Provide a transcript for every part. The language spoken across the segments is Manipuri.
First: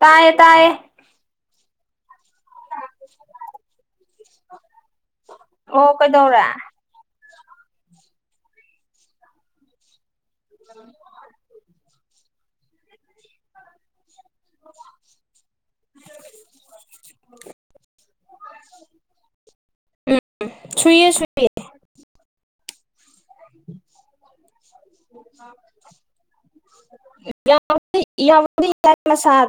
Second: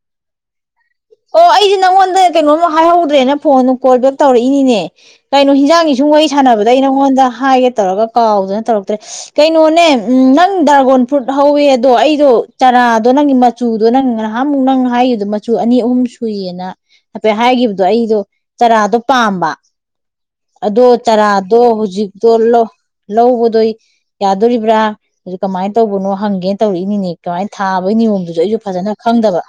ꯇꯥꯏꯌꯦ ꯇꯌꯦ ꯑꯣ ꯑꯩꯁꯦ ꯅꯪꯉꯣꯟꯗ ꯀꯩꯅꯣꯝ ꯍꯥꯏꯍꯧꯗ꯭ꯔꯦꯅ ꯐꯣꯟꯗꯨ ꯀꯣꯜ ꯕꯦꯛ ꯇꯧꯔꯛꯏꯅꯤꯅꯦ ꯀꯩꯅꯣ ꯑꯣ ꯍꯤꯟꯖꯥꯡꯒꯤ ꯁꯨꯡ ꯋꯥꯔꯤꯩ ꯀꯩꯗꯧꯔꯦ ꯁꯥꯟꯅꯕꯗ ꯑꯩ ꯅꯪꯉꯣꯟꯗ ꯍꯥꯏꯒꯦ ꯇꯧꯔꯒ ꯀꯥꯎꯗꯨꯅ ꯇꯧꯔꯛꯇ꯭ꯔꯦ ꯀꯩꯅꯣꯅꯦ ꯎꯝ ꯅꯪ ꯗ꯭ꯔꯥꯒꯣꯟ ꯐ꯭ꯔꯨꯠ ꯍꯧꯋꯦ ꯑꯗꯣ ꯑꯩꯗꯣ ꯆꯔꯥꯗꯣ ꯅꯪꯒꯤ ꯃꯆꯨꯗꯣ ꯅꯪꯒ ꯑꯃꯨꯛ ꯅꯪ ꯍꯥꯏꯗ ꯁꯨ ꯑꯅꯤ ꯑꯍꯨꯝ ꯁꯨꯏꯌꯦꯅ ꯍꯥꯏꯐꯦꯠ ꯍꯥꯏꯈꯤꯕꯗꯣ ꯑꯩꯗꯣ ꯆꯔꯥꯗꯣ ꯄꯥꯝꯕ ꯑꯗꯣ ꯁꯨꯏꯌꯦ ꯁꯨꯏꯌꯦ ꯆꯥꯔꯥꯗꯣ ꯍꯧꯖꯤꯛ ꯇꯣꯂꯣ ꯂꯧꯕꯗꯣ ꯌꯥꯗꯣꯔꯤꯕ꯭ꯔꯥ ꯑꯗꯨ ꯀꯃꯥꯏꯅ ꯇꯧꯕꯅꯣ ꯍꯪꯒꯦꯅ ꯇꯧꯔꯛꯏꯅꯤꯅꯦ ꯀꯃꯥꯏꯅ ꯊꯥꯕꯩ ꯅꯤꯌꯣꯝꯗꯨꯁꯨ ꯑꯩꯁꯨ ꯌꯥꯕꯨꯗꯤ ꯐꯖꯅ ꯈꯪꯗꯕ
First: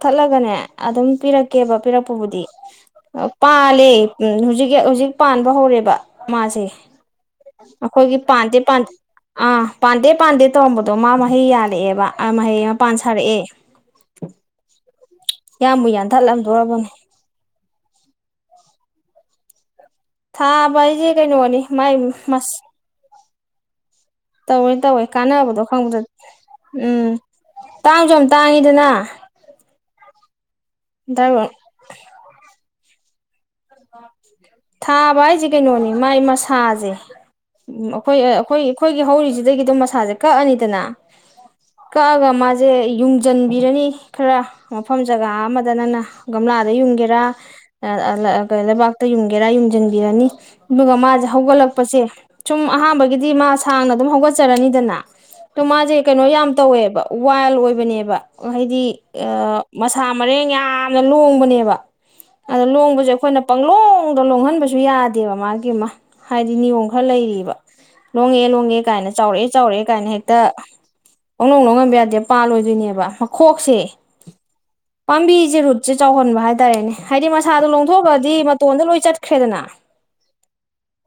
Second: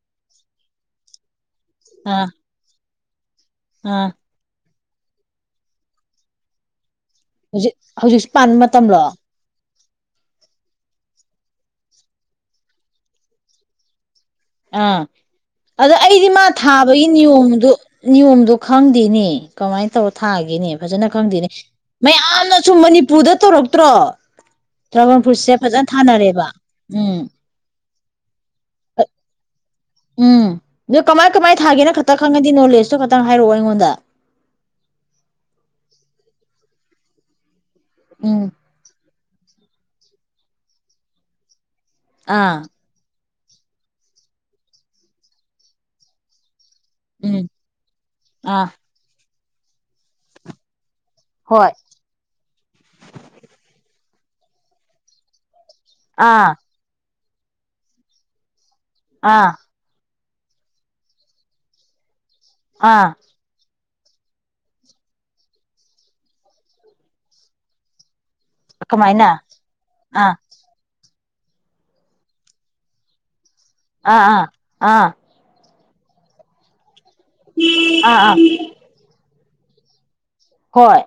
ꯀꯊꯠꯂꯒꯅꯦ ꯑꯗꯨꯝ ꯄꯤꯔꯛꯀꯦꯕ ꯑꯥ ꯄꯤꯔꯛꯄꯕꯨꯗꯤ ꯄꯥ ꯂꯩꯦ ꯑꯥ ꯍꯧꯖꯤꯛ ꯍꯧꯖꯤꯛ ꯄꯥꯟꯕ ꯍꯧꯔꯦꯕ ꯃꯥꯁꯦ ꯍꯧꯖꯤꯛ ꯑꯩꯈꯣꯏꯒꯤ ꯍꯧꯖꯤꯛꯁꯨ ꯄꯥꯟꯕ ꯄꯥꯟꯗꯦ ꯃꯇꯝꯂꯣ ꯑꯥ ꯄꯥꯟꯗꯦ ꯄꯥꯟꯗꯦ ꯇꯧꯔꯝꯕꯗꯣ ꯃꯥ ꯃꯍꯩ ꯌꯥꯅꯤ ꯁꯥꯔꯛꯑꯦꯕ ꯃꯍꯩ ꯃꯄꯥꯟ ꯁꯥꯔꯛꯑꯦ ꯑꯥ ꯌꯥꯝꯕꯨ ꯑꯗ ꯑꯩꯗꯤ ꯃꯥ ꯌꯥꯟꯊꯠꯂꯝꯗꯣꯔꯕꯅꯦ ꯊꯥꯕꯒꯤ ꯅꯤꯌꯣꯝꯗꯨ ꯅꯤꯌꯣꯝꯗꯣ ꯈꯪꯗꯦꯅꯦ ꯀꯃꯥꯏꯅ ꯇ ꯇ ꯊꯥꯈꯤꯅꯦ ꯊꯥꯕ ꯐꯖꯅ ꯍꯥꯏꯁꯦ ꯈꯪꯗꯦꯅꯦ ꯀꯩꯅꯣꯅꯤ ꯃꯥꯏ ꯃꯁ ꯃꯌꯥꯝꯅꯁꯨ ꯄꯨꯗ ꯇꯧꯔꯛꯇ꯭ꯔꯣ ꯇꯧꯋꯦ ꯇꯧꯋꯦ ꯗ꯭ꯔꯥꯒꯟ ꯐ꯭ꯔꯨꯠꯁꯦ ꯀꯥꯟꯅꯕꯗꯣ ꯐꯖꯅ ꯈꯪꯕꯗ ꯊꯥꯅꯔꯦꯕ ꯎꯝ ꯇꯥꯡꯁꯨ ꯌꯥꯝ ꯇꯥꯡꯉꯤꯗꯅ ꯎꯝ ꯅꯗꯣ ꯀꯃꯥꯏ ꯀꯃꯥꯏ ꯊꯥꯒꯦꯅ ꯈꯛꯇ ꯈꯪꯉꯗꯤ ꯅꯣꯂꯦꯖ ꯑꯁꯨ ꯈꯛꯇꯪ ꯍꯥꯏꯔꯛꯑꯣ ꯑꯩꯉꯣꯟꯗ ꯊꯥꯕ ꯍꯥꯏꯁꯦ ꯀꯩꯅꯣꯅꯤ ꯃꯥꯏ ꯃꯁꯥꯁꯦ ꯎꯝ ꯑꯩꯈꯣꯏ ꯎꯝ ꯑꯩꯈꯣꯏ ꯑꯩꯈꯣꯏꯒꯤ ꯍꯧꯔꯤꯁꯤ ꯑꯗꯨꯗꯒꯤ ꯑꯗꯨꯣ ꯃꯁꯥꯁꯦ ꯀꯛꯑꯅꯤꯗꯅ ꯀꯒ ꯑꯥ ꯃꯥꯖꯦ ꯌ ꯆꯟꯕꯤꯔꯅꯤ ꯈꯔ ꯃꯐꯝ ꯖꯒꯥ ꯑꯃꯗ ꯅꯪꯅ ꯒꯝꯂꯥ ꯎꯝ ꯑꯥ ꯦꯔ ꯦꯔ ꯌꯨꯝꯁꯤꯟꯕꯤꯔꯅꯤ ꯑꯗꯨꯒ ꯍꯣꯏ ꯍꯧꯒꯠꯂꯛ ꯑꯍꯥꯟꯕꯗꯤ ꯑꯗꯨꯝ ꯍꯧꯒꯠꯆꯔꯅꯤꯗꯅ ꯑꯗꯣ ꯃꯥꯁꯦ ꯀꯩꯅꯣ ꯑꯥ ꯌꯥꯝ ꯇꯧꯋꯦꯕ ꯋꯥꯏꯜ ꯑꯣꯏꯕꯅꯦꯕ ꯍꯥꯏꯗꯤ ꯑꯥ ꯑ ꯃꯁꯥ ꯃꯔꯦꯡ ꯌꯥꯝꯅ ꯂꯣꯡꯕꯅꯦꯕ ꯑꯗꯣ ꯂꯣꯡꯕꯁꯦ ꯑꯥ ꯑꯩꯈꯣꯏꯅ ꯄꯪꯂ ꯈꯨꯡꯗ ꯂꯣꯡꯍꯟꯕꯁꯨ ꯌꯥꯗꯦꯕ ꯃꯥꯒꯤ ꯑꯃ ꯍꯥꯏꯗꯤ ꯅꯤꯌꯣꯝ ꯈꯔ ꯂꯩꯔꯤꯕ ꯂꯣꯡꯉꯦ ꯂꯣꯡꯉꯦ ꯀꯥꯏꯅ ꯀꯃꯥꯏꯅ ꯆꯥꯎꯔꯛꯑꯦ ꯆꯥꯎꯔꯛꯑꯦ ꯀꯥꯏꯅ ꯑꯥ ꯍꯦꯛꯇ ꯀ ꯅꯧ ꯅ ꯉꯝꯕ ꯌꯥꯗꯦ ꯄꯥꯜꯂꯣꯏꯗꯣꯏꯅꯦꯕ ꯈꯣꯛꯁꯦ ꯑꯥ ꯑꯥ ꯑꯥ ꯄꯥꯝꯕꯤꯁꯦꯔꯨꯠ ꯆꯦ ꯆꯥꯎꯍꯟꯕ ꯍꯥꯏꯇꯥꯔꯦꯅꯦ ꯍꯥꯏꯗꯤ ꯃꯁꯥꯗꯣ ꯑꯥ ꯂꯣꯡꯊꯣꯛꯑꯗꯤ ꯑꯥ ꯑꯩꯏ ꯆꯠꯈ꯭ꯔꯦꯗꯅ ꯍꯣꯏ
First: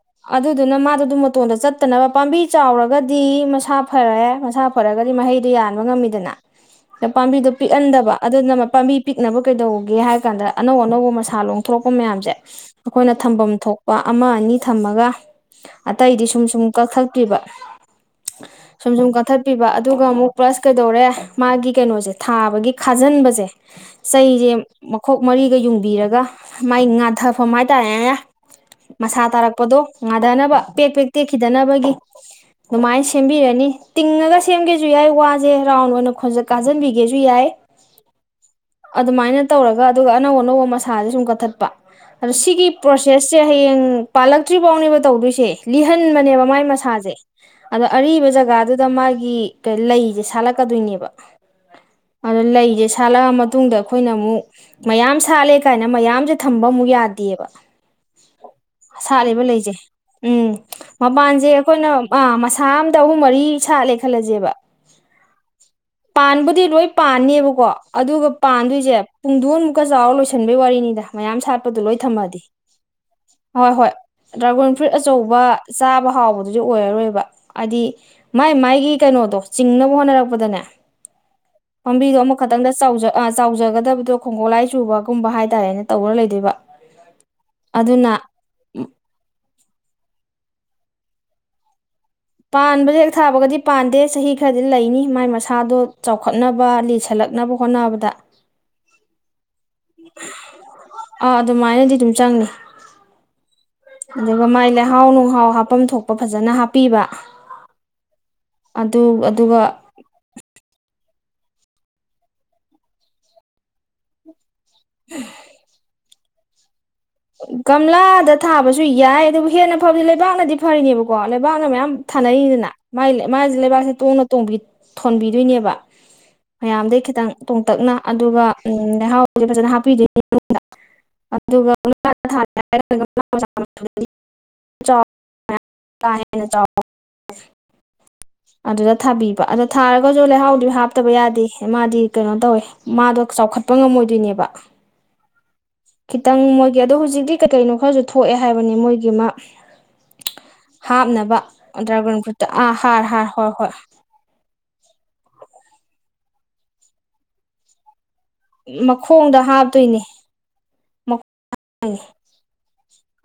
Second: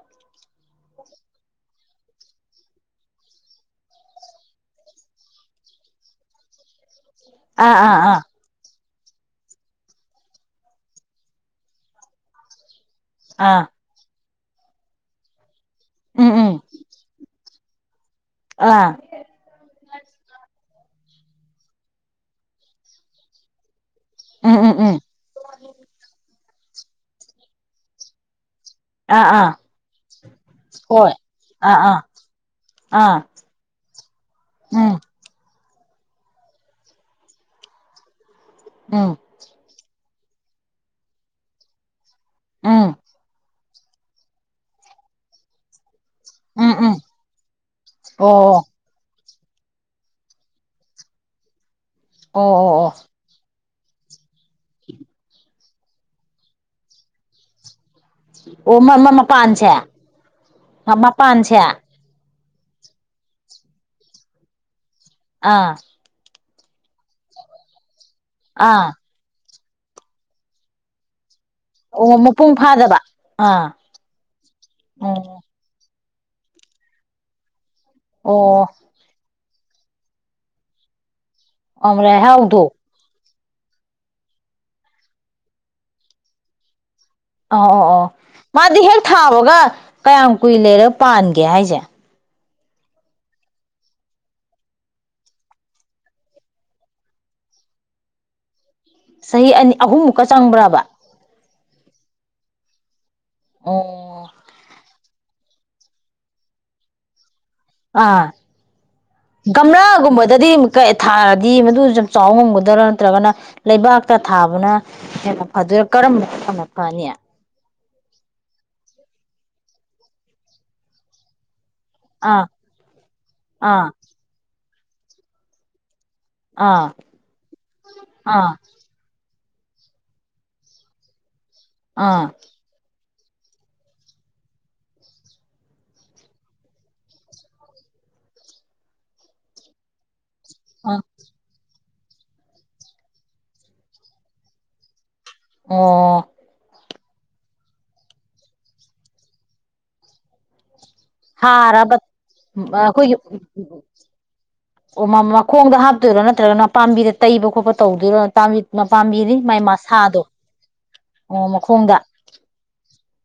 ꯑꯗꯨꯅ ꯃꯥꯗꯨ ꯑꯗꯨꯝ ꯃꯇꯣꯟꯗ ꯆꯠꯇꯅꯕ ꯄꯥꯝꯕꯤ ꯆꯥꯎꯔꯒꯗꯤ ꯃꯁꯥ ꯐꯔꯦ ꯃꯁꯥ ꯐꯔꯒꯗꯤ ꯃꯍꯩꯗꯨ ꯌꯥꯟꯕ ꯉꯝꯃꯤꯗꯅ ꯄꯥꯝꯕꯤꯗꯨ ꯑꯥ ꯑꯥ ꯄꯤꯛꯍꯟꯗꯕ ꯑꯥ ꯑꯗꯨꯅ ꯄꯥꯝꯕꯤ ꯄꯤꯛꯅꯕ ꯀꯩꯗꯧꯒꯦ ꯍꯥꯏꯕ ꯀꯥꯟꯗ ꯑꯅꯧ ꯑꯅꯧꯕ ꯃꯁꯥ ꯂꯣꯡꯊꯣꯔꯛꯄ ꯃꯌꯥꯝꯁꯦ ꯑꯩꯈꯣꯏꯅ ꯊꯝꯐꯝ ꯑꯥ ꯊꯣꯛꯄ ꯑꯃ ꯑꯅꯤ ꯊꯝꯃꯒ ꯑꯇꯩꯗꯤ ꯎꯝ ꯁꯨꯝ ꯎꯝ ꯁꯨꯝ ꯀꯛꯊꯠꯄꯤꯕ ꯑꯥ ꯁꯨꯝ ꯁꯨꯝ ꯀꯛꯊꯠꯄꯤꯕ ꯑꯗꯨꯒ ꯑꯃꯨꯛ ꯄ꯭ꯂꯁ ꯀꯩꯗꯧꯔꯦ ꯃꯥꯒꯤ ꯀꯩꯅꯣꯁꯦ ꯊꯥꯕꯒꯤ ꯈꯥꯖꯤꯟꯕꯁꯦ ꯆꯩꯁꯦ ꯎꯝ ꯎꯝ ꯎꯝ ꯃꯈꯣꯛ ꯃꯔꯤꯒ ꯌꯨꯡꯕꯤꯔꯒ ꯃꯥꯏ ꯉꯥꯙꯕ ꯁꯣꯃꯥꯏꯇ ꯑꯦ ꯑꯥ ꯃꯁꯥ ꯑꯥ ꯇꯥꯔꯛꯄꯗꯣ ꯉꯥꯊꯅꯕ ꯄꯦꯛ ꯍꯣꯏ ꯄꯦꯛ ꯑꯥ ꯇꯦꯛꯈꯤꯗꯅꯕꯒꯤ ꯑꯥ ꯑꯗꯨꯃꯥꯏꯅ ꯑꯥ ꯁꯦꯝꯕꯤꯔꯅꯤ ꯇꯤꯡꯉꯒ ꯁꯦꯝꯒꯦꯁꯨ ꯎꯝ ꯌꯥꯏ ꯋꯥꯁꯦ ꯔꯥꯎꯟ ꯑꯣꯏꯅ ꯀꯥꯁꯤꯟꯕꯤꯒꯦꯁꯨ ꯌꯥꯏ ꯎꯝ ꯑꯗꯨꯃꯥꯏꯅ ꯇꯧꯔꯒ ꯑꯗꯨꯒ ꯑꯅꯧ ꯑꯅꯧꯕ ꯃꯁꯥꯁꯦ ꯁꯨꯝ ꯀꯛꯊꯠꯄ ꯑꯗꯣ ꯁꯤꯒꯤ ꯎꯝ ꯄ꯭ꯔꯣꯁꯦꯁꯁꯦ ꯍꯌꯦꯡ ꯄꯥꯜꯂꯛꯇ꯭ꯔꯤ ꯐꯥꯎꯅꯦꯕ ꯇꯧꯗꯣꯏꯁꯦ ꯈꯟꯕꯅꯦꯕ ꯃꯥꯥꯏ ꯎꯝ ꯎꯝ ꯃꯁꯥꯁꯦ ꯑꯗꯣ ꯑꯔꯤꯕ ꯑꯣ ꯖꯒꯥꯗꯨꯗ ꯃꯥꯒꯤ ꯂꯩꯁꯦ ꯁꯥꯠꯂꯛꯀꯗꯣꯏꯅꯦꯕ ꯑꯗꯣ ꯑꯣ ꯑꯣ ꯑꯣ ꯂꯩꯁꯦ ꯁꯥꯠꯂꯛ ꯑꯃ ꯇꯗ ꯑꯩꯈꯣꯏꯅ ꯑꯃꯨꯛ ꯃꯌꯥꯝ ꯁꯥꯠꯂꯦ ꯀꯥꯏꯅ ꯃꯌꯥꯝꯁꯦ ꯊꯝꯕ ꯑꯃꯨꯛ ꯌꯥꯗꯦ ꯑꯕ ꯑꯣ ꯑꯣ ꯃ ꯁꯥꯠꯂꯤꯕ ꯃꯄꯥꯟꯁꯦ ꯂꯩꯁꯦ ꯎꯝ ꯃꯄꯥꯟꯁꯦ ꯑꯩꯈꯣꯏꯅꯁ ꯊꯥ ꯑꯝꯇ ꯑꯍꯨꯝ ꯃꯔꯤ ꯁꯥꯠꯂꯦ ꯈꯜꯂꯁꯦꯕ ꯑꯥ ꯄꯥꯟꯕꯕꯨꯗꯤ ꯂꯣꯏ ꯄꯥꯅꯦꯕꯀꯣ ꯑꯗꯨꯒ ꯑꯥ ꯄꯥꯟꯗꯣꯏꯁꯦ ꯄꯨꯡꯗꯣꯟꯃꯨꯛ ꯀ ꯆꯥꯎꯔ ꯂꯣꯏꯁꯤꯟꯕꯒꯤ ꯋꯥꯔꯤꯅꯤ ꯃꯌꯥꯝ ꯁꯥꯠꯄ ꯑꯣ ꯃꯄꯨꯡ ꯐꯥꯗꯕ ꯑꯥ ꯍ ꯐ ꯑꯣ ꯑ ꯊꯥꯎꯕꯗꯨꯗꯤ ꯑꯣꯏꯔꯔꯣꯏꯕ ꯍꯥꯏꯗꯤ ꯃꯥꯏ ꯑꯣ ꯃꯥꯏꯒꯤ ꯀꯩꯅꯣꯗꯣ ꯆꯤꯡꯅꯕ ꯍꯣꯠꯅꯔꯛꯄꯗꯅꯦ ꯑꯣ ꯄꯥꯝꯕꯤꯗꯨꯣ ꯂꯩꯍꯥꯎꯗꯣ ꯑꯃꯈꯛꯇꯪꯗ ꯆꯥꯎꯖꯠ ꯆꯥꯎꯖꯒꯗꯕꯗꯣ ꯈꯣꯡꯒꯣꯠꯂꯥꯏ ꯆꯨꯕꯒꯨꯝꯕ ꯍꯥꯏꯇꯥꯔꯦꯅ ꯇꯧꯔ ꯂꯩꯗꯣꯏꯕ ꯑ ꯑꯣ ꯑꯣ ꯑꯗꯨꯅ ꯃꯥꯗꯤ ꯍꯦꯛ ꯊꯥꯕꯒ ꯀꯌꯥꯝ ꯀꯨꯏ ꯂꯩꯔꯦ ꯄꯥꯟꯒꯦ ꯍꯥꯏꯁꯦ ꯄꯥꯟꯕꯁ ꯍꯦꯛ ꯊꯥꯕꯒꯗꯤ ꯄꯥꯟꯗꯦ ꯆꯍꯤ ꯈꯔꯗꯤ ꯂꯩꯅꯤ ꯃꯥꯏ ꯃꯁꯥꯗꯣ ꯆꯥꯎꯈꯠꯅꯕ ꯂꯤꯁꯜꯂꯛꯅꯕ ꯍꯣꯠꯅꯕꯗ ꯆꯍꯤ ꯑꯅꯤ ꯑꯍꯨꯝꯃꯨꯛꯀ ꯆꯪꯕ꯭ꯔꯕ ꯑꯥ ꯑꯗꯨꯃꯥꯏꯅꯗꯤ ꯑꯗꯨꯝ ꯆꯪꯉꯤ ꯑꯣ ꯑꯗꯨꯗꯕꯃꯥꯏꯂ ꯍꯥꯎꯅ ꯃꯍꯥꯎ ꯍꯥꯞꯐꯝꯝ ꯊꯣꯛꯄ ꯐꯖꯅ ꯍꯥꯞꯄꯤꯕ ꯑꯥ ꯑꯗꯨ ꯑꯗꯨꯒ ꯒꯝꯂꯥꯒꯨꯝꯕꯗꯗꯤ ꯊꯥꯔꯗꯤ ꯃꯗꯨ ꯌꯥꯝ ꯆꯥꯎꯕ ꯉꯝꯒꯗꯔꯥ ꯅꯠꯇ꯭ꯔꯒꯅ ꯂꯩꯕꯥꯛꯇ ꯊꯥꯕ ꯑꯗꯨꯅ ꯍ ꯑꯗꯨꯗ ꯀꯔꯝꯕ ꯎ ꯐꯅꯤꯌꯥ ꯀꯪꯂꯥꯗ ꯊꯥꯕꯁꯨ ꯌꯥꯏ ꯑꯗꯨꯕꯨ ꯍꯦꯟꯅ ꯐꯕꯗꯤ ꯂꯩꯕꯥꯛꯅꯗꯤ ꯐꯔꯤꯅꯦꯕꯀꯣ ꯂꯩꯕꯥꯛꯅ ꯃꯌꯥꯝ ꯑꯥ ꯊꯥꯅꯔꯤꯅꯤꯅꯒꯤ ꯃꯥꯁꯦ ꯑꯥ ꯂꯩꯕꯥꯛꯁꯦ ꯇꯣꯡꯅ ꯇꯣꯡꯕꯤ ꯊꯣꯟꯕꯤꯗꯣꯏꯅꯦꯕ ꯑꯥ ꯃꯌꯥꯝꯗꯒꯤꯩ ꯈꯤꯇꯪ ꯇꯣꯡꯇꯛꯅ ꯑꯗꯨꯒ ꯑꯥ ꯎ ꯂꯩꯍꯥꯎ ꯐꯖ ꯍꯥꯞꯄꯤꯗ ꯑꯗꯨ ꯑꯥ ꯦꯟꯅ ꯑꯗꯨꯗ ꯊꯥꯕꯤꯕ ꯑꯗ ꯊꯥꯔꯒ ꯑꯣ ꯂꯩꯍꯥꯎꯗꯤ ꯑꯥ ꯍꯥꯞꯇꯕ ꯌꯥꯗꯦ ꯃꯥꯗꯤ ꯀꯩꯅꯣ ꯇꯧꯋꯦ ꯃꯥꯗꯣ ꯆꯥꯎꯈꯠꯄ ꯉꯝꯃꯣꯏꯗꯣꯏꯅꯦꯕ ꯑꯣ ꯈꯤꯇꯪ ꯃꯣꯏꯒꯤ ꯑ ꯑꯗꯨ ꯍꯧ ꯍꯧꯖꯤꯛꯇꯤ ꯀꯩ ꯀꯩꯅꯣ ꯈꯔꯁꯨ ꯊꯣꯛꯑꯦ ꯍꯥꯏꯕꯅꯤ ꯃꯣꯏꯒꯤ ꯃꯥ ꯍꯥꯞꯅꯕ ꯍꯥꯔꯕ ꯗ꯭ꯔꯥꯒꯟ ꯒ꯭ꯔꯨꯞꯨꯞꯇ ꯑꯥ ꯍꯥꯔ ꯑꯩꯈꯣꯏꯒꯤ ꯍꯥꯔ ꯍꯣꯏ ꯍꯣꯏ ꯑꯣ ꯃꯈꯣꯡꯗ ꯍꯥꯞꯇꯣꯏꯔꯣ ꯅꯠꯇ꯭ꯔꯒꯅ ꯄꯥꯝꯕꯤꯗ ꯇꯩꯕ ꯈꯣꯠꯄ ꯇꯧꯗꯣꯏꯔꯣ ꯄꯥꯝꯕꯤꯔꯤ ꯃꯈꯣꯡꯗ ꯃꯥꯏ ꯍꯥꯞꯇꯣꯏꯅꯦ ꯃꯁꯥꯗꯣ ꯑꯣ ꯃꯈꯣꯡꯗ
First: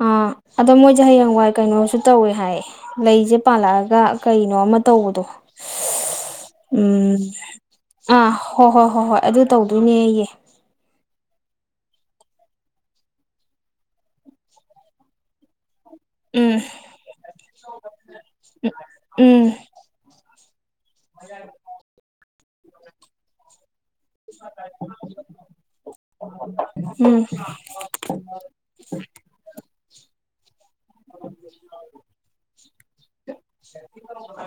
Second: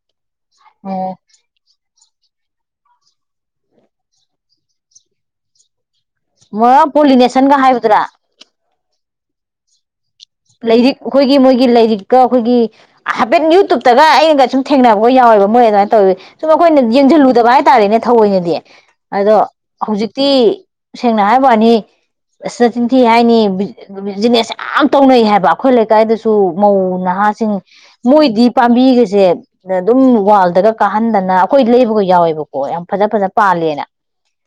ꯑꯥ ꯑꯗꯣ ꯃꯣꯏꯁꯦ ꯑꯣ ꯍꯌꯦꯡꯋꯥꯏ ꯀꯩꯅꯣ ꯇꯧꯋꯦ ꯍꯥꯏ ꯂꯩꯁꯦ ꯄꯥꯜꯂꯛꯑꯒ ꯀꯩꯅꯣ ꯑꯃ ꯇꯧꯕꯗꯣ ꯃꯣꯏ ꯎꯝ ꯄꯣꯂꯤꯅꯦꯁꯟꯒ ꯍꯥꯏꯕꯗꯨꯔꯥ ꯑ ꯍꯣ ꯍꯣ ꯍꯣ ꯍꯣꯏ ꯑꯗꯨ ꯇꯧꯗꯣꯏꯅꯦ ꯑꯩꯌꯦ ꯂꯔꯤꯛ ꯑꯩꯈꯣꯏꯒꯤ ꯃꯣꯏꯒꯤ ꯂꯥꯏꯔꯤꯛꯀ ꯑꯩꯈꯣꯏꯒꯤ ꯍꯥꯏꯐꯦꯠ ꯌꯨꯇꯨꯞꯇꯒ ꯑꯩꯅꯒ ꯁꯨꯝ ꯊꯦꯡꯅꯕꯒ ꯌꯥꯎꯋꯦꯕ ꯃꯣꯏꯦ ꯑꯗꯨꯃꯥꯏꯅ ꯇꯧꯋꯤ ꯁꯨꯝ ꯎꯝ ꯑꯩꯈꯣꯏꯅ ꯌꯦꯡꯁꯤꯜꯂꯨꯗꯕ ꯍꯥꯏꯇꯥꯔꯦꯅꯦ ꯊꯑꯣꯏꯅꯗꯤ ꯑꯗꯣ ꯎꯝ ꯍꯧꯖꯤꯛꯇꯤ ꯁꯦꯡꯅ ꯍꯥꯏꯕꯅꯤ ꯇꯤꯟ ꯊꯤ ꯍꯥꯏꯅꯤ ꯅꯤꯁ [unintelligible] ꯇꯧꯅꯩ ꯍꯥꯏꯕ ꯑꯩꯈꯣꯏ ꯂꯩꯀꯥꯏꯗꯁꯨ ꯃꯧ ꯎꯝ ꯅꯍꯥꯁꯤꯡ ꯃꯣꯏꯗꯤ ꯄꯥꯝꯕꯤꯒꯁꯦ ꯑꯗꯨꯝ ꯋꯥꯜꯗꯒ ꯀꯥꯍꯟꯗꯅ ꯑꯩꯈꯣꯏ ꯂꯩꯕꯒ ꯌꯥꯎꯋꯦꯕꯀꯣ ꯌꯥꯝ ꯐꯖ ꯐꯖ ꯄꯥꯜꯂꯦꯅ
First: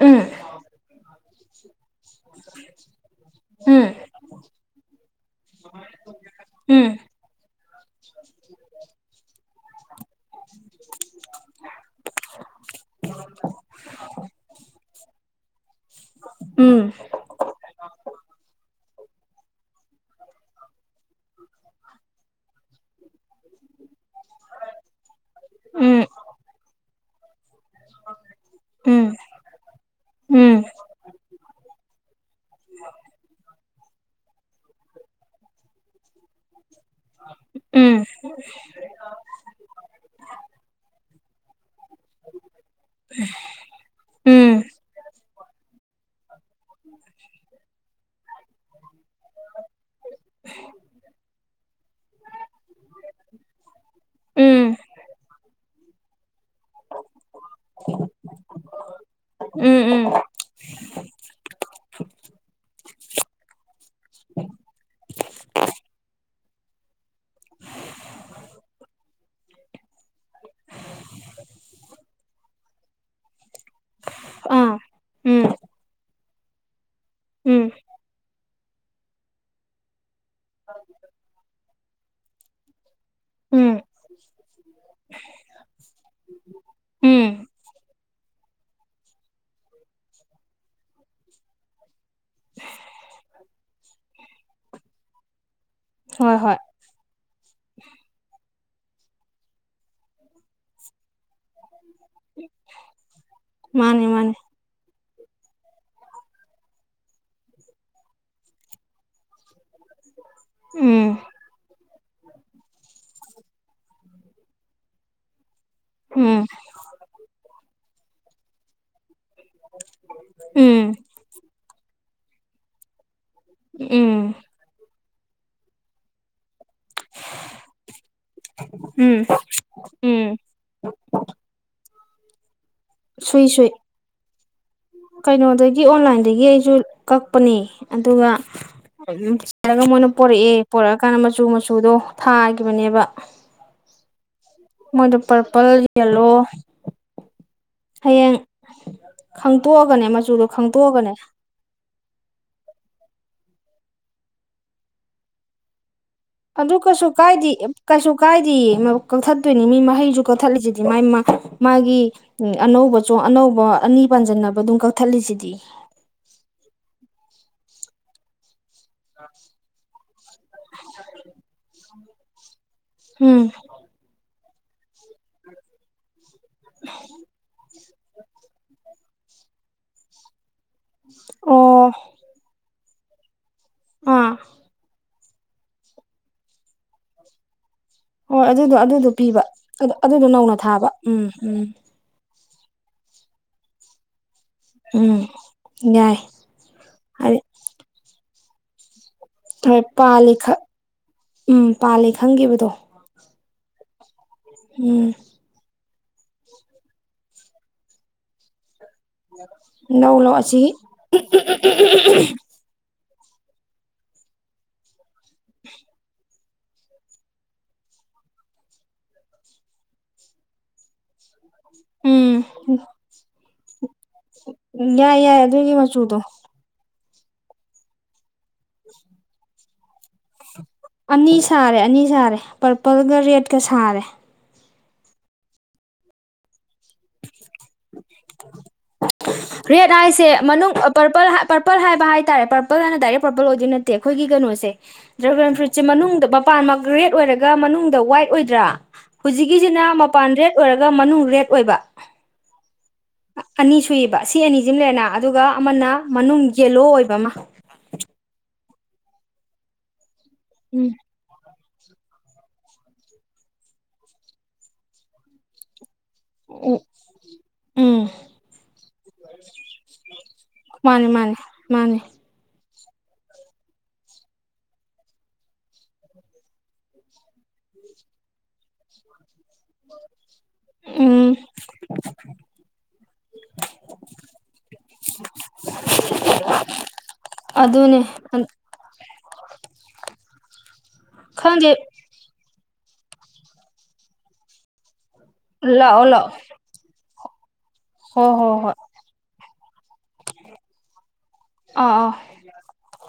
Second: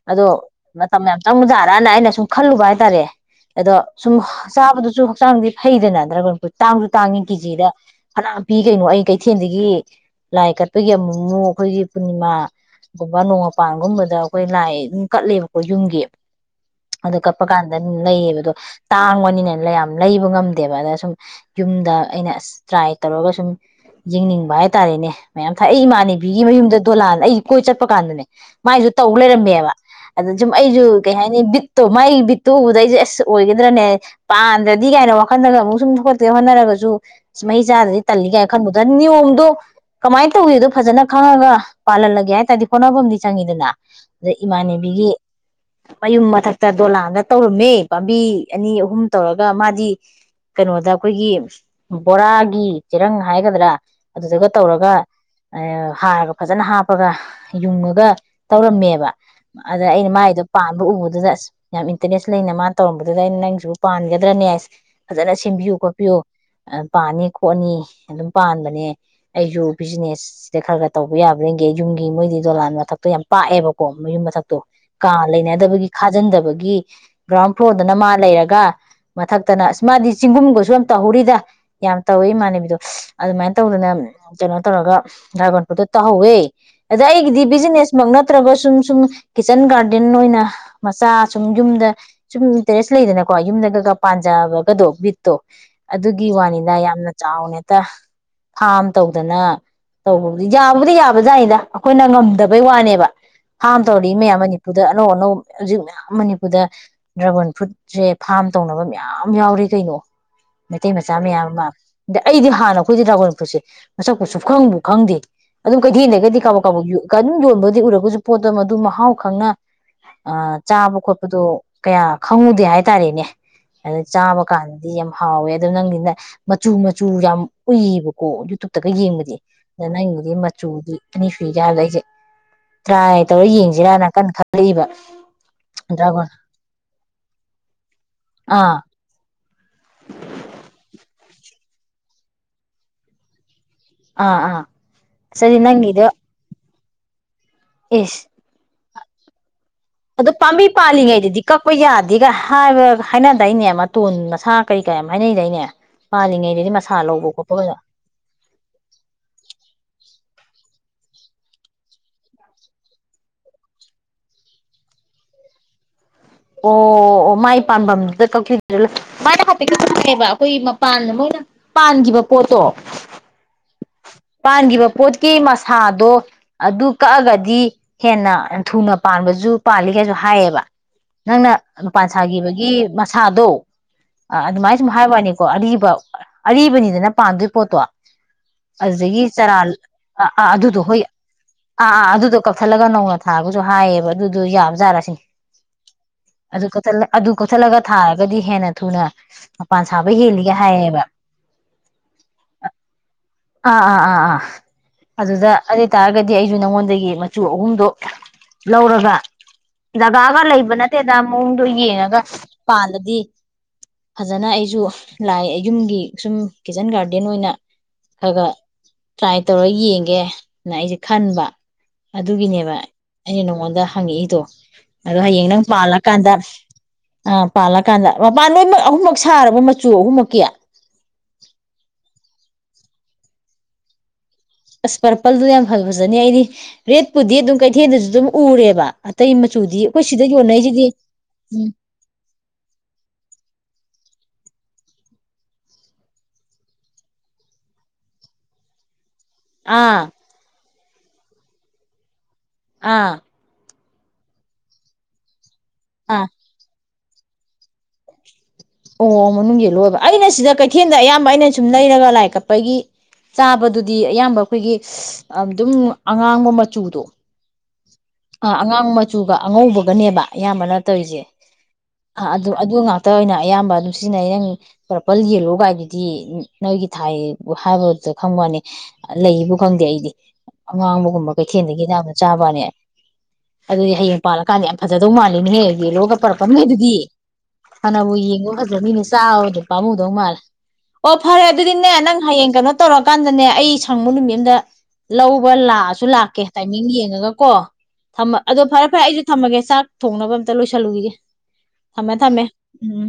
ꯎꯝ ꯑꯗꯣ ꯃꯇꯝ ꯌꯥꯝ ꯆꯪꯕꯖꯥꯠꯔꯅ ꯑꯩꯅ ꯁꯨꯝ ꯈꯜꯂꯨꯕ ꯍꯥꯏꯇꯥꯔꯦ ꯑꯗꯣ ꯎꯝ ꯁꯨꯝ ꯆꯥꯕꯗꯨꯁꯨ ꯍꯛꯆꯥꯡꯗꯤ ꯐꯩꯗꯅꯠꯇ꯭ꯔꯒ ꯑꯩ ꯇꯥꯡꯁꯨ ꯎꯝ ꯇꯥꯡꯉꯤ ꯀꯦꯖꯤꯗ ꯐꯅꯥ ꯄꯤ ꯀꯩꯅꯣ ꯑꯩ ꯀꯩꯊꯦꯜꯗꯒꯤ ꯂꯥꯏ ꯀꯠꯄꯒꯤ ꯑꯃꯨꯛꯃꯨꯛ ꯑꯩꯈꯣꯏꯒꯤ ꯄꯨꯔꯅꯤꯃꯥꯒꯨꯝꯕ ꯅꯣꯡꯃꯄꯥꯟꯒꯨꯝꯕꯗ ꯑꯩꯈꯣꯏ ꯂꯥꯏ ꯑꯗꯨꯝ ꯀꯠꯂꯦꯕ ꯌꯨꯝꯒꯤ ꯎꯝ ꯑ ꯀꯞꯄ ꯀꯥꯟꯗ ꯂꯩꯌꯦꯕꯗꯣ ꯇꯥꯡꯕꯅꯤꯅꯦꯅ ꯂꯩ ꯌꯥꯝ ꯇ ꯁꯨꯝ ꯌꯦꯡꯅꯤꯡꯕ ꯍꯥꯏꯇꯥꯔꯦꯅꯦ ꯃꯌꯥꯝ ꯊꯥꯏ ꯑꯩ ꯎꯝ ꯏꯃꯥꯟꯅꯕꯤꯒꯤ ꯃꯌꯨꯝꯗ ꯗꯣꯂꯥ ꯀꯣꯏ ꯆꯠꯄ ꯀꯥꯟꯗꯅꯦ ꯃꯥꯏꯁꯨ ꯎꯝ ꯇꯧ ꯂꯩꯔꯝꯃꯦꯕ ꯑꯗ ꯁꯨꯝ ꯎꯝ ꯑꯩꯁꯨ ꯀꯩ ꯍꯥꯏꯅꯤ ꯕꯤꯠꯇꯣ ꯃꯥꯏ ꯕꯤꯠꯇꯨ ꯎꯕꯗ ꯑꯩꯁꯦ ꯑꯁ ꯑꯣꯏꯒꯗ꯭ꯔꯅꯦ ꯄꯥꯟ ꯗꯤ ꯀꯥꯏꯅ ꯋꯥꯈꯜꯗꯒ ꯑꯃꯨꯛ ꯁꯨꯝ ꯍꯣꯠꯅꯔꯒꯁꯨ ꯑ ꯃꯍꯤ ꯆꯥꯗꯗꯤ ꯇꯜꯂꯤ ꯀꯥꯏꯅ ꯈꯟꯕꯗꯣ ꯅꯤꯌꯣꯝꯗꯣ ꯀꯃꯥꯏꯅ ꯇꯧꯒꯦꯗꯣ ꯐꯖꯅ ꯈꯡ ꯉꯒꯥ ꯄꯥꯜꯍꯜꯂꯒꯦ ꯍꯥꯏ ꯇꯥꯔꯗꯤ ꯈꯣꯠꯅꯐꯝꯗꯤ ꯆꯪꯉꯤꯗꯅ ꯑꯗ ꯎꯝ ꯏꯃꯥꯟꯅꯕꯤꯒꯤ ꯃꯌꯨꯝ ꯃꯊꯛꯇ ꯗꯣꯂꯥꯟꯗ ꯇꯧꯔꯝꯃꯤ ꯄꯥꯝꯕꯤ ꯑꯅꯤ ꯑꯍꯨꯝ ꯇꯧꯔꯒ ꯃꯥꯗꯤ ꯀꯩꯅꯣꯗ ꯑꯩꯈꯣꯏꯒꯤ ꯕꯣꯔꯥꯒꯤ ꯆꯤꯔꯪ ꯍꯥꯏꯒꯗ꯭ꯔꯥ ꯎꯝ ꯑꯗꯨꯗꯨꯒ ꯎꯝ ꯇꯧꯔꯒ ꯍꯥꯔꯒ ꯐꯖꯅ ꯍꯥꯞꯄꯒ ꯌꯨꯡꯉꯒ ꯇꯧꯔꯝꯃꯦꯕ ꯑꯗ ꯎꯝ ꯑꯩꯅ ꯎꯝ ꯃꯥꯏꯗꯣ ꯄꯥꯟꯕ ꯎꯕꯗꯨꯗ ꯑꯁ ꯌꯥꯝꯅ ꯏꯟꯇꯔꯦꯁ ꯂꯩꯅ ꯃꯥ ꯇꯧꯔꯝꯕꯗꯨꯗ ꯑꯩꯅ ꯅꯪꯁꯨꯕꯨꯥꯟꯒ ꯟ ꯗ꯭ꯔꯅꯦꯁ ꯐꯖꯅ ꯁꯦꯝꯕꯤꯌꯨ ꯈꯣꯠꯄꯤꯌꯨ ꯄꯥꯅꯤ ꯈꯣꯠꯅꯤ ꯑꯗꯨꯝ ꯄꯥꯟꯕꯅꯦ ꯑꯩꯁꯨ ꯕꯤꯖꯤꯅꯦꯁ ꯁꯤꯗ ꯈꯔ ꯈꯔ ꯇꯧꯕ ꯌꯥꯕꯒꯤ ꯌꯨꯝꯒꯤ ꯃꯣꯏꯗꯤ ꯗꯣꯂꯥꯟ ꯃꯊꯛꯇꯣ ꯌꯥꯝ ꯄꯥꯛꯑꯦꯕꯀꯣ ꯀꯣ ꯃꯌꯨꯝ ꯃꯊꯛꯇꯣ ꯑꯥ ꯀꯥ ꯎꯝ ꯂꯩꯅꯗꯕꯒꯤ ꯈꯥꯖꯤꯟꯗꯕ ꯑꯃꯒꯤꯒꯤ ꯒ꯭ꯔꯥꯎꯟ ꯎꯝ ꯐ꯭ꯂꯣꯔꯗꯅ ꯃꯥ ꯂꯩꯔꯒ ꯃꯊꯛꯇꯅꯃꯥꯗꯤ ꯆꯤꯡꯒꯨꯝꯒꯁꯨ ꯌꯥꯝ ꯇꯧꯍꯧꯔꯤꯗ ꯌꯥꯝ ꯇꯧꯋꯦ ꯏꯃꯥꯟꯅꯕꯤꯗꯣ ꯑꯗꯨꯃꯥꯏꯅ ꯎꯝ ꯇꯧꯗꯅ ꯀꯩꯅꯣ ꯇꯧꯔꯒ ꯗ꯭ꯔꯥꯒꯣꯟ ꯐ꯭ꯔꯨꯠꯇꯣ ꯇꯥꯍꯧꯋꯦ ꯑꯗ ꯎꯝ ꯑꯩꯒꯤꯗꯤ ꯕꯤꯖꯤꯅꯦꯁꯃꯛ ꯅ ꯅꯠꯇ꯭ꯔꯒ ꯁꯨꯝ ꯁꯨꯝ ꯀꯤꯠꯆꯟ ꯒꯥꯔꯗꯦꯟ ꯑꯣꯏꯅ ꯃꯆꯥ ꯁꯨꯝ ꯌꯨꯝꯗ ꯁꯨꯝ ꯇꯦꯔꯦꯁ ꯂꯩꯗꯅꯀꯣ ꯌꯨꯝꯗꯒ ꯄꯥꯟꯖꯕꯒꯗꯣ ꯕꯤꯠꯇꯣ ꯑꯗꯨꯒꯤ ꯍꯣꯏ ꯍꯣꯏ ꯋꯥꯅꯤꯗ ꯌꯥꯝꯅ ꯆꯥꯎꯅꯦꯇ ꯐꯥꯝ ꯇꯧꯗꯅ ꯇꯧꯕꯕꯨꯗꯤ ꯌꯥꯕꯨꯗꯤ ꯌꯥꯕꯖꯏꯗ ꯑꯩꯈꯣꯏꯅ ꯉꯝꯗꯕꯩ ꯋꯥꯅꯦꯕ ꯐꯥꯝ ꯃꯥꯅꯦ ꯇꯧꯔꯏ ꯃꯥꯅꯦ ꯃꯌꯥꯝ ꯃꯅꯤꯄꯨꯔꯗ ꯑꯅꯧ ꯑꯅꯧ ꯍꯧꯖꯤꯛ ꯃꯌꯥꯝ ꯃꯅꯤꯄꯨꯔꯗ ꯗ꯭ꯔꯥꯒꯟ ꯐ꯭ꯔꯨꯠꯁꯦ ꯐꯥꯔꯝ ꯇꯧꯅꯕ ꯌꯥꯝ ꯌꯥꯎꯔꯦ ꯀꯩꯅꯣ ꯃꯩꯇꯩ ꯃꯆꯥ ꯎꯝ ꯃꯌꯥꯝ ꯑꯃ ꯑꯗ ꯑꯩꯗꯤ ꯍꯥꯟꯅ ꯑꯩꯈꯣꯏꯗꯤ ꯔꯥꯒꯜ ꯁꯦ ꯃꯁꯛꯄꯨ ꯁꯨꯞꯈꯪꯕꯨ ꯈꯪꯗꯦ ꯑꯗꯨꯝ ꯀꯩꯊꯦꯜꯗꯒꯗꯤ ꯎꯝ ꯀꯥꯕꯨ ꯀꯕꯨ ꯑꯗꯨꯝ ꯌꯣꯟꯕꯗꯤ ꯎꯔ ꯄꯣ ꯃ ꯃꯍꯥꯎ ꯈꯪꯅ ꯎꯝ ꯆꯥꯕ ꯈꯣꯠꯄꯗꯣ ꯀꯌꯥ ꯈꯪꯉꯨꯗꯦ ꯍꯥꯏꯇꯥꯔꯦꯅꯦ ꯑ ꯎꯝ ꯆꯥꯕꯀꯥꯟꯗ ꯍꯥꯎꯋꯦ ꯑꯗꯨꯣ ꯅꯪꯒꯤꯅ ꯃꯆꯨ ꯃꯆꯨ ꯌꯥꯝ ꯎꯏꯌꯦꯕꯀꯣ ꯌꯨꯇꯨꯨꯞꯇꯒ ꯎꯝ ꯌꯦꯡꯕꯗꯤ ꯑꯗꯨꯗ ꯅꯪꯒꯤꯗꯤ ꯎꯝ ꯃꯆꯨꯗꯤ ꯑꯅꯤ ꯁꯨꯏ ꯀꯗ ꯑꯩꯁꯦ ꯇ꯭ꯔꯥꯏ ꯇꯧꯔ ꯁꯨꯏ ꯁꯨꯏ ꯌꯦꯡꯁꯤꯔꯅ ꯀꯟꯅ ꯈꯜꯂꯛꯏꯕ ꯀꯩꯅꯣꯗꯒꯤ ꯗ꯭ꯔꯥꯒꯣꯟ ꯑꯣꯟꯂꯥꯏꯟꯗꯒꯤ ꯑꯩꯁꯨ ꯀꯛꯄꯅꯦ ꯑꯗꯨꯒ ꯑꯥ ꯎ ꯍꯥꯏꯔꯒ ꯃꯣꯏꯅ ꯄꯣꯔꯛꯑꯦ ꯄꯣꯔꯛꯑ ꯀꯥꯟꯗ ꯃꯆꯨ ꯃꯆꯨ ꯁꯨꯗꯣ ꯊꯥꯈꯤꯕꯅꯦꯕ ꯑꯥ ꯑꯥ ꯃꯣꯏꯗꯦ ꯁꯤꯗꯤ ꯄꯔꯄꯜ ꯅꯪꯒꯤꯗꯣ ꯌꯦꯂꯣ ꯏꯁ ꯍꯌꯦꯡ ꯈ ꯑꯗꯣ ꯄꯥꯝꯕꯤ ꯄꯥꯜꯂꯤꯉꯩꯗꯗꯤ ꯀꯛꯄ ꯌꯥꯗꯦ ꯑꯗꯨꯒ ꯍꯥꯏꯕꯒ ꯍꯥꯏꯅꯗꯏꯅꯦ ꯃꯇꯣꯟ ꯃꯁꯥ ꯀꯔꯤ ꯀꯔꯤ ꯍꯥꯏꯅꯩꯗꯅꯦ ꯑꯗꯨ ꯀꯩꯁꯨ ꯀꯥꯏꯗꯦ ꯀꯩꯁꯨ ꯀꯥꯏꯗꯦ ꯀꯛꯊꯠꯇꯣꯏꯅꯤ ꯃꯤ ꯃꯍꯩꯁꯨ ꯀꯛꯊꯠꯂꯤꯁꯤꯗꯤ ꯃꯥꯥꯏ ꯃꯥꯒꯤ ꯑꯅꯧꯕ ꯆꯣ ꯑꯅꯧꯕ ꯑꯅꯤ ꯄꯥꯟꯁꯤꯟꯅꯕ ꯑꯗꯨꯝ ꯀꯛꯊꯠꯂꯤꯁꯤꯗꯤ ꯑꯣ ꯑꯣ ꯃꯥꯏ ꯄꯥ ꯀ ꯃꯥꯅ ꯍꯥꯏꯐꯦꯠꯁꯨꯪ ꯍꯥꯏꯑꯕ ꯑꯩꯈꯣꯏ ꯃꯄꯥꯟꯗ ꯃꯣꯏꯅ ꯄꯥꯟ ꯀꯣꯠꯇꯣ ꯎꯝ ꯄꯥꯟꯈꯤꯕ ꯄꯣꯠꯀꯤ ꯃꯁꯥꯗꯣ ꯑꯗꯨ ꯀꯛꯑꯒꯗꯤ ꯍꯦꯟꯅ ꯊꯨꯅ ꯄꯥꯟꯕꯁꯨ ꯄꯥꯜꯂꯤꯒꯩꯁꯨ ꯍꯥꯏꯌꯦꯕ ꯅꯪꯅ ꯑꯣ ꯅꯨꯄꯥꯥꯟ ꯁꯥꯈꯤꯕꯒꯤ ꯃꯁꯥꯗꯣ ꯑꯥ ꯑ ꯑꯗꯨꯃꯥꯏꯅ ꯁꯨꯝ ꯍꯥꯏꯕꯅꯤ ꯀꯣ ꯑꯔꯤꯕ ꯑꯔꯤꯕꯅꯤꯗꯅ ꯄꯥꯟꯗꯣꯏ ꯄꯣꯠꯇꯣ ꯍꯣꯏ ꯑꯗꯨꯗꯣ ꯑꯗꯨꯗꯣ ꯑꯗꯨꯒꯤ ꯄꯤꯕ ꯇꯔꯜ ꯑꯗꯨ ꯑꯗꯨꯗꯣ ꯅꯧꯅ ꯑꯗꯨꯗꯣ ꯊꯥꯕ ꯍꯣꯏ ꯎꯝ ꯎꯝ ꯑ ꯑꯗꯨꯗꯣ ꯀꯛꯊꯠꯂꯒ ꯅꯧꯅ ꯊꯥꯕꯁꯨ ꯍꯥꯏꯌꯦꯕ ꯑꯗꯨ ꯑꯗꯨ ꯌꯥꯕ ꯎꯝ ꯌꯥꯥꯔꯁꯤꯅꯦ ꯌꯥꯏ ꯑꯗꯨ ꯑꯗꯨ ꯍꯥꯏꯗꯤ ꯀꯣꯊꯜꯂꯒ ꯊꯥꯔꯒꯗꯤ ꯍꯦꯟꯅ ꯊꯨꯅ ꯍꯣꯏ ꯃꯄꯥꯟ ꯁꯥꯕ ꯄꯥꯜꯂꯤ ꯍꯦꯜꯂꯤꯒ ꯍꯥꯏꯌꯦꯕ ꯎꯝ ꯄꯥꯜꯂꯤ ꯈꯪꯈꯤꯕꯗꯣ ꯑꯥ ꯑꯥ ꯑꯥ ꯑꯥ ꯎꯝ ꯑꯗꯨꯗ ꯑꯗꯨ ꯑꯣꯏ ꯇꯥꯔꯒꯗꯤ ꯑꯩꯁꯨ ꯅꯪꯉꯣꯟꯗꯒꯤ ꯃꯆꯨ ꯑꯍꯨꯝꯗꯣ ꯂꯧꯔꯒ ꯂꯧ ꯂꯧ ꯖꯒꯥꯒ ꯑꯁꯤꯒꯤ ꯂꯩꯕ ꯅꯠꯇꯦꯗ ꯃꯑꯣꯡꯗꯣ ꯌꯦꯡꯉꯒ ꯄꯥꯜꯂꯗꯤ ꯐꯖꯅ ꯑꯩꯁꯨ ꯂꯥꯛꯑ ꯌꯨꯝꯒꯤ ꯁꯨꯝ ꯀꯤꯠꯆꯟ ꯒꯥꯔꯗꯦꯟ ꯑꯣꯏꯅ ꯈꯔ ꯈ ꯇ꯭ꯔꯥꯏ ꯇꯧꯔ ꯌꯦꯡꯒꯦꯅ ꯑꯩꯁꯦ ꯈꯟꯕ ꯎꯝ ꯑꯗꯨꯒꯤꯅꯦꯕ ꯑꯩꯅ ꯑꯣꯗ ꯍꯪꯉꯛꯏꯗꯣ ꯌꯥꯏ ꯑꯗꯣ ꯌꯥꯏ ꯍꯌꯦꯡ ꯅꯪ ꯑꯗꯨꯒꯤ ꯃꯆꯨꯗꯣ ꯄꯥꯜꯂꯀꯥꯟꯗ ꯑ ꯄꯂ ꯀꯥꯗ ꯃꯄꯥꯟꯣꯏꯃꯛ ꯑꯍꯨꯝꯃꯛ ꯁꯥꯔꯕꯣꯏ ꯆꯍ ꯃꯀꯤꯌꯥ ꯑꯅꯤ ꯁꯥꯔꯦ ꯑꯅꯤ ꯁꯥꯔꯦ ꯄꯔꯄꯜꯒ ꯔꯦꯗꯀ ꯁꯥꯔꯦ ꯑꯁ ꯄꯔꯄꯜꯗꯨꯗꯤ ꯌꯥꯝ ꯐ ꯐꯖꯅꯤ ꯑꯩꯗꯤ ꯔꯦꯠꯄꯨꯗꯤ ꯑꯗꯨꯝ ꯀꯩꯊꯦꯜꯗꯁꯨ ꯑꯗꯨꯝ ꯎꯔꯦꯕ ꯑꯇꯩ ꯃꯆꯨꯗꯤ ꯔꯦꯠ ꯑꯩꯈꯣꯏ ꯁꯤꯗ ꯍꯥꯏꯁꯦ ꯃꯅꯨꯡ ꯌꯣꯟꯅꯩꯁꯤꯗꯤ ꯄꯔꯄꯜ ꯎꯝ ꯄꯔꯄꯜ ꯍꯥꯏꯕ ꯍꯥꯏꯇꯥꯔꯦ ꯄꯔꯄꯜ ꯍꯥꯏꯅ ꯗꯥꯏꯔꯦꯛ ꯄꯔꯄꯜ ꯑꯣꯏꯗꯣꯏ ꯅꯠꯇꯦ ꯑꯩꯈꯣꯏꯒꯤ ꯀꯩꯅꯣꯁꯦ ꯗ꯭ꯔꯥꯒꯟ ꯐ꯭ꯔꯨꯏꯠꯁꯦ ꯃꯅꯨꯡꯗ ꯃꯄꯥꯟꯃꯛ ꯔꯦꯗ ꯑꯣꯏꯔꯒ ꯃꯅꯨꯡꯗ ꯋꯥꯏꯠ ꯑꯣꯏꯗ꯭ꯔꯥ ꯍꯧꯖꯤꯛꯀꯤꯁꯤꯅ ꯑꯥ ꯃꯄꯥꯟꯗꯦ ꯑꯣꯏꯔꯒ ꯃꯅꯨꯡ ꯔꯦꯠ ꯑꯣꯏꯕ ꯑꯥ ꯑꯅꯤ ꯁꯨꯏꯕ ꯁꯤ ꯑꯅꯤꯁꯤꯃ ꯂꯩꯔꯦꯅ ꯑꯗꯨꯒ ꯑꯃꯅ ꯑꯥ ꯃꯅꯨꯡ ꯌꯦꯂꯣ ꯑꯣꯏꯕ ꯃ ꯑꯣ ꯃꯅꯨꯡ ꯌꯦꯜꯂꯨ ꯑꯣꯏꯕ ꯑꯩꯅ ꯁꯤꯗ ꯎꯝ ꯀꯩꯊꯦꯜꯗ ꯑꯌꯥꯝꯕ ꯑꯩꯅ ꯁꯨꯝ ꯂꯩꯔꯒ ꯂꯥꯏ ꯀꯞꯄꯒꯤ ꯆꯥꯕꯗꯨꯗꯤ ꯑꯌꯥꯝꯕ ꯑꯩꯈꯣꯏꯒꯤ ꯑꯗꯨꯝ ꯑꯉꯥꯡꯕ ꯎ ꯃꯆꯨꯗꯣ ꯎꯝ ꯑꯥ ꯑꯉꯥꯡ ꯃꯆꯨꯒ ꯑꯉꯧꯕꯒꯅꯦꯕ ꯑꯌꯥꯝꯕꯅ ꯃꯥꯅꯦ ꯇꯧꯔꯤꯁꯦ ꯃꯥꯅꯦ ꯃꯥꯅꯦ ꯑꯥ ꯑꯗꯨ ꯑꯗꯨ ꯉꯥꯛꯇ ꯑꯣꯏꯅ ꯑꯌꯥꯝꯕ ꯑꯗꯨꯝ ꯁꯤꯖꯤꯟꯅꯩ ꯅꯪ ꯄꯨꯔꯛꯄ ꯌꯦꯜꯂꯣ ꯀꯥꯏꯗꯨꯗꯤ ꯅꯣꯏꯒꯤ ꯊꯥꯏ ꯍꯥꯏꯕꯗꯨꯗ ꯈꯪꯕꯅꯤ ꯂꯩꯕꯨ ꯈꯪꯗꯦ ꯑꯩꯗꯤ ꯎꯝ ꯑꯉꯥꯡꯕꯒꯨꯝꯕ ꯀꯩꯊꯦꯜꯗꯒꯤꯅ ꯌꯥꯝꯅ ꯆꯥꯕꯅꯦ ꯑꯗꯨꯗꯤ ꯍꯌꯦꯡ ꯄꯥꯜꯂꯀꯥꯟꯗ ꯌꯥꯝ ꯐꯖꯗꯧ ꯃꯥꯜꯂꯤꯅꯦꯍꯦ ꯌꯦꯜꯂꯣꯒ ꯄꯔꯛꯄꯅꯦ ꯑꯗꯨꯗꯤ ꯑꯗꯨꯅꯦ ꯍꯥꯟꯅꯕꯨ ꯌꯦꯡꯉꯣ ꯐꯖꯕ ꯃꯤꯅꯦ ꯆꯥꯎꯥ ꯅꯨꯄꯥꯃꯨꯧꯗꯧ ꯃꯥꯜꯂꯦ ꯑꯣ ꯐꯔꯦ ꯈꯪꯗꯦ ꯑꯗꯨꯗꯤꯅꯦ ꯅꯪ ꯍꯌꯦꯡ ꯀꯩꯅꯣ ꯇꯧꯔꯀꯥꯟꯗꯅꯦ ꯑꯩ ꯁꯪꯕ ꯅꯨꯃꯤꯠ ꯑꯃꯗ ꯂꯧꯕ ꯂꯥꯛꯑꯁꯨ ꯂꯥꯛꯑꯣ ꯂꯥꯛꯑꯣ ꯂꯥꯛꯀꯦ ꯇꯥꯏꯃꯤꯡ ꯌꯦꯡꯉꯒ ꯀꯣ ꯍꯣ ꯊꯝꯃ ꯍꯣ ꯑꯗꯣ ꯍꯣꯏ ꯐꯔꯦ ꯐꯔꯦ ꯑꯩꯁꯨ ꯊꯝꯃꯒꯦ ꯆꯥꯛ ꯊꯣꯡꯅꯕ ꯑꯝꯇ ꯂꯣꯏꯁꯜꯂꯨꯈꯤꯒꯦ ꯑꯥ ꯊꯝꯃꯦ ꯑꯥ ꯊꯝꯃꯦ ꯎꯝ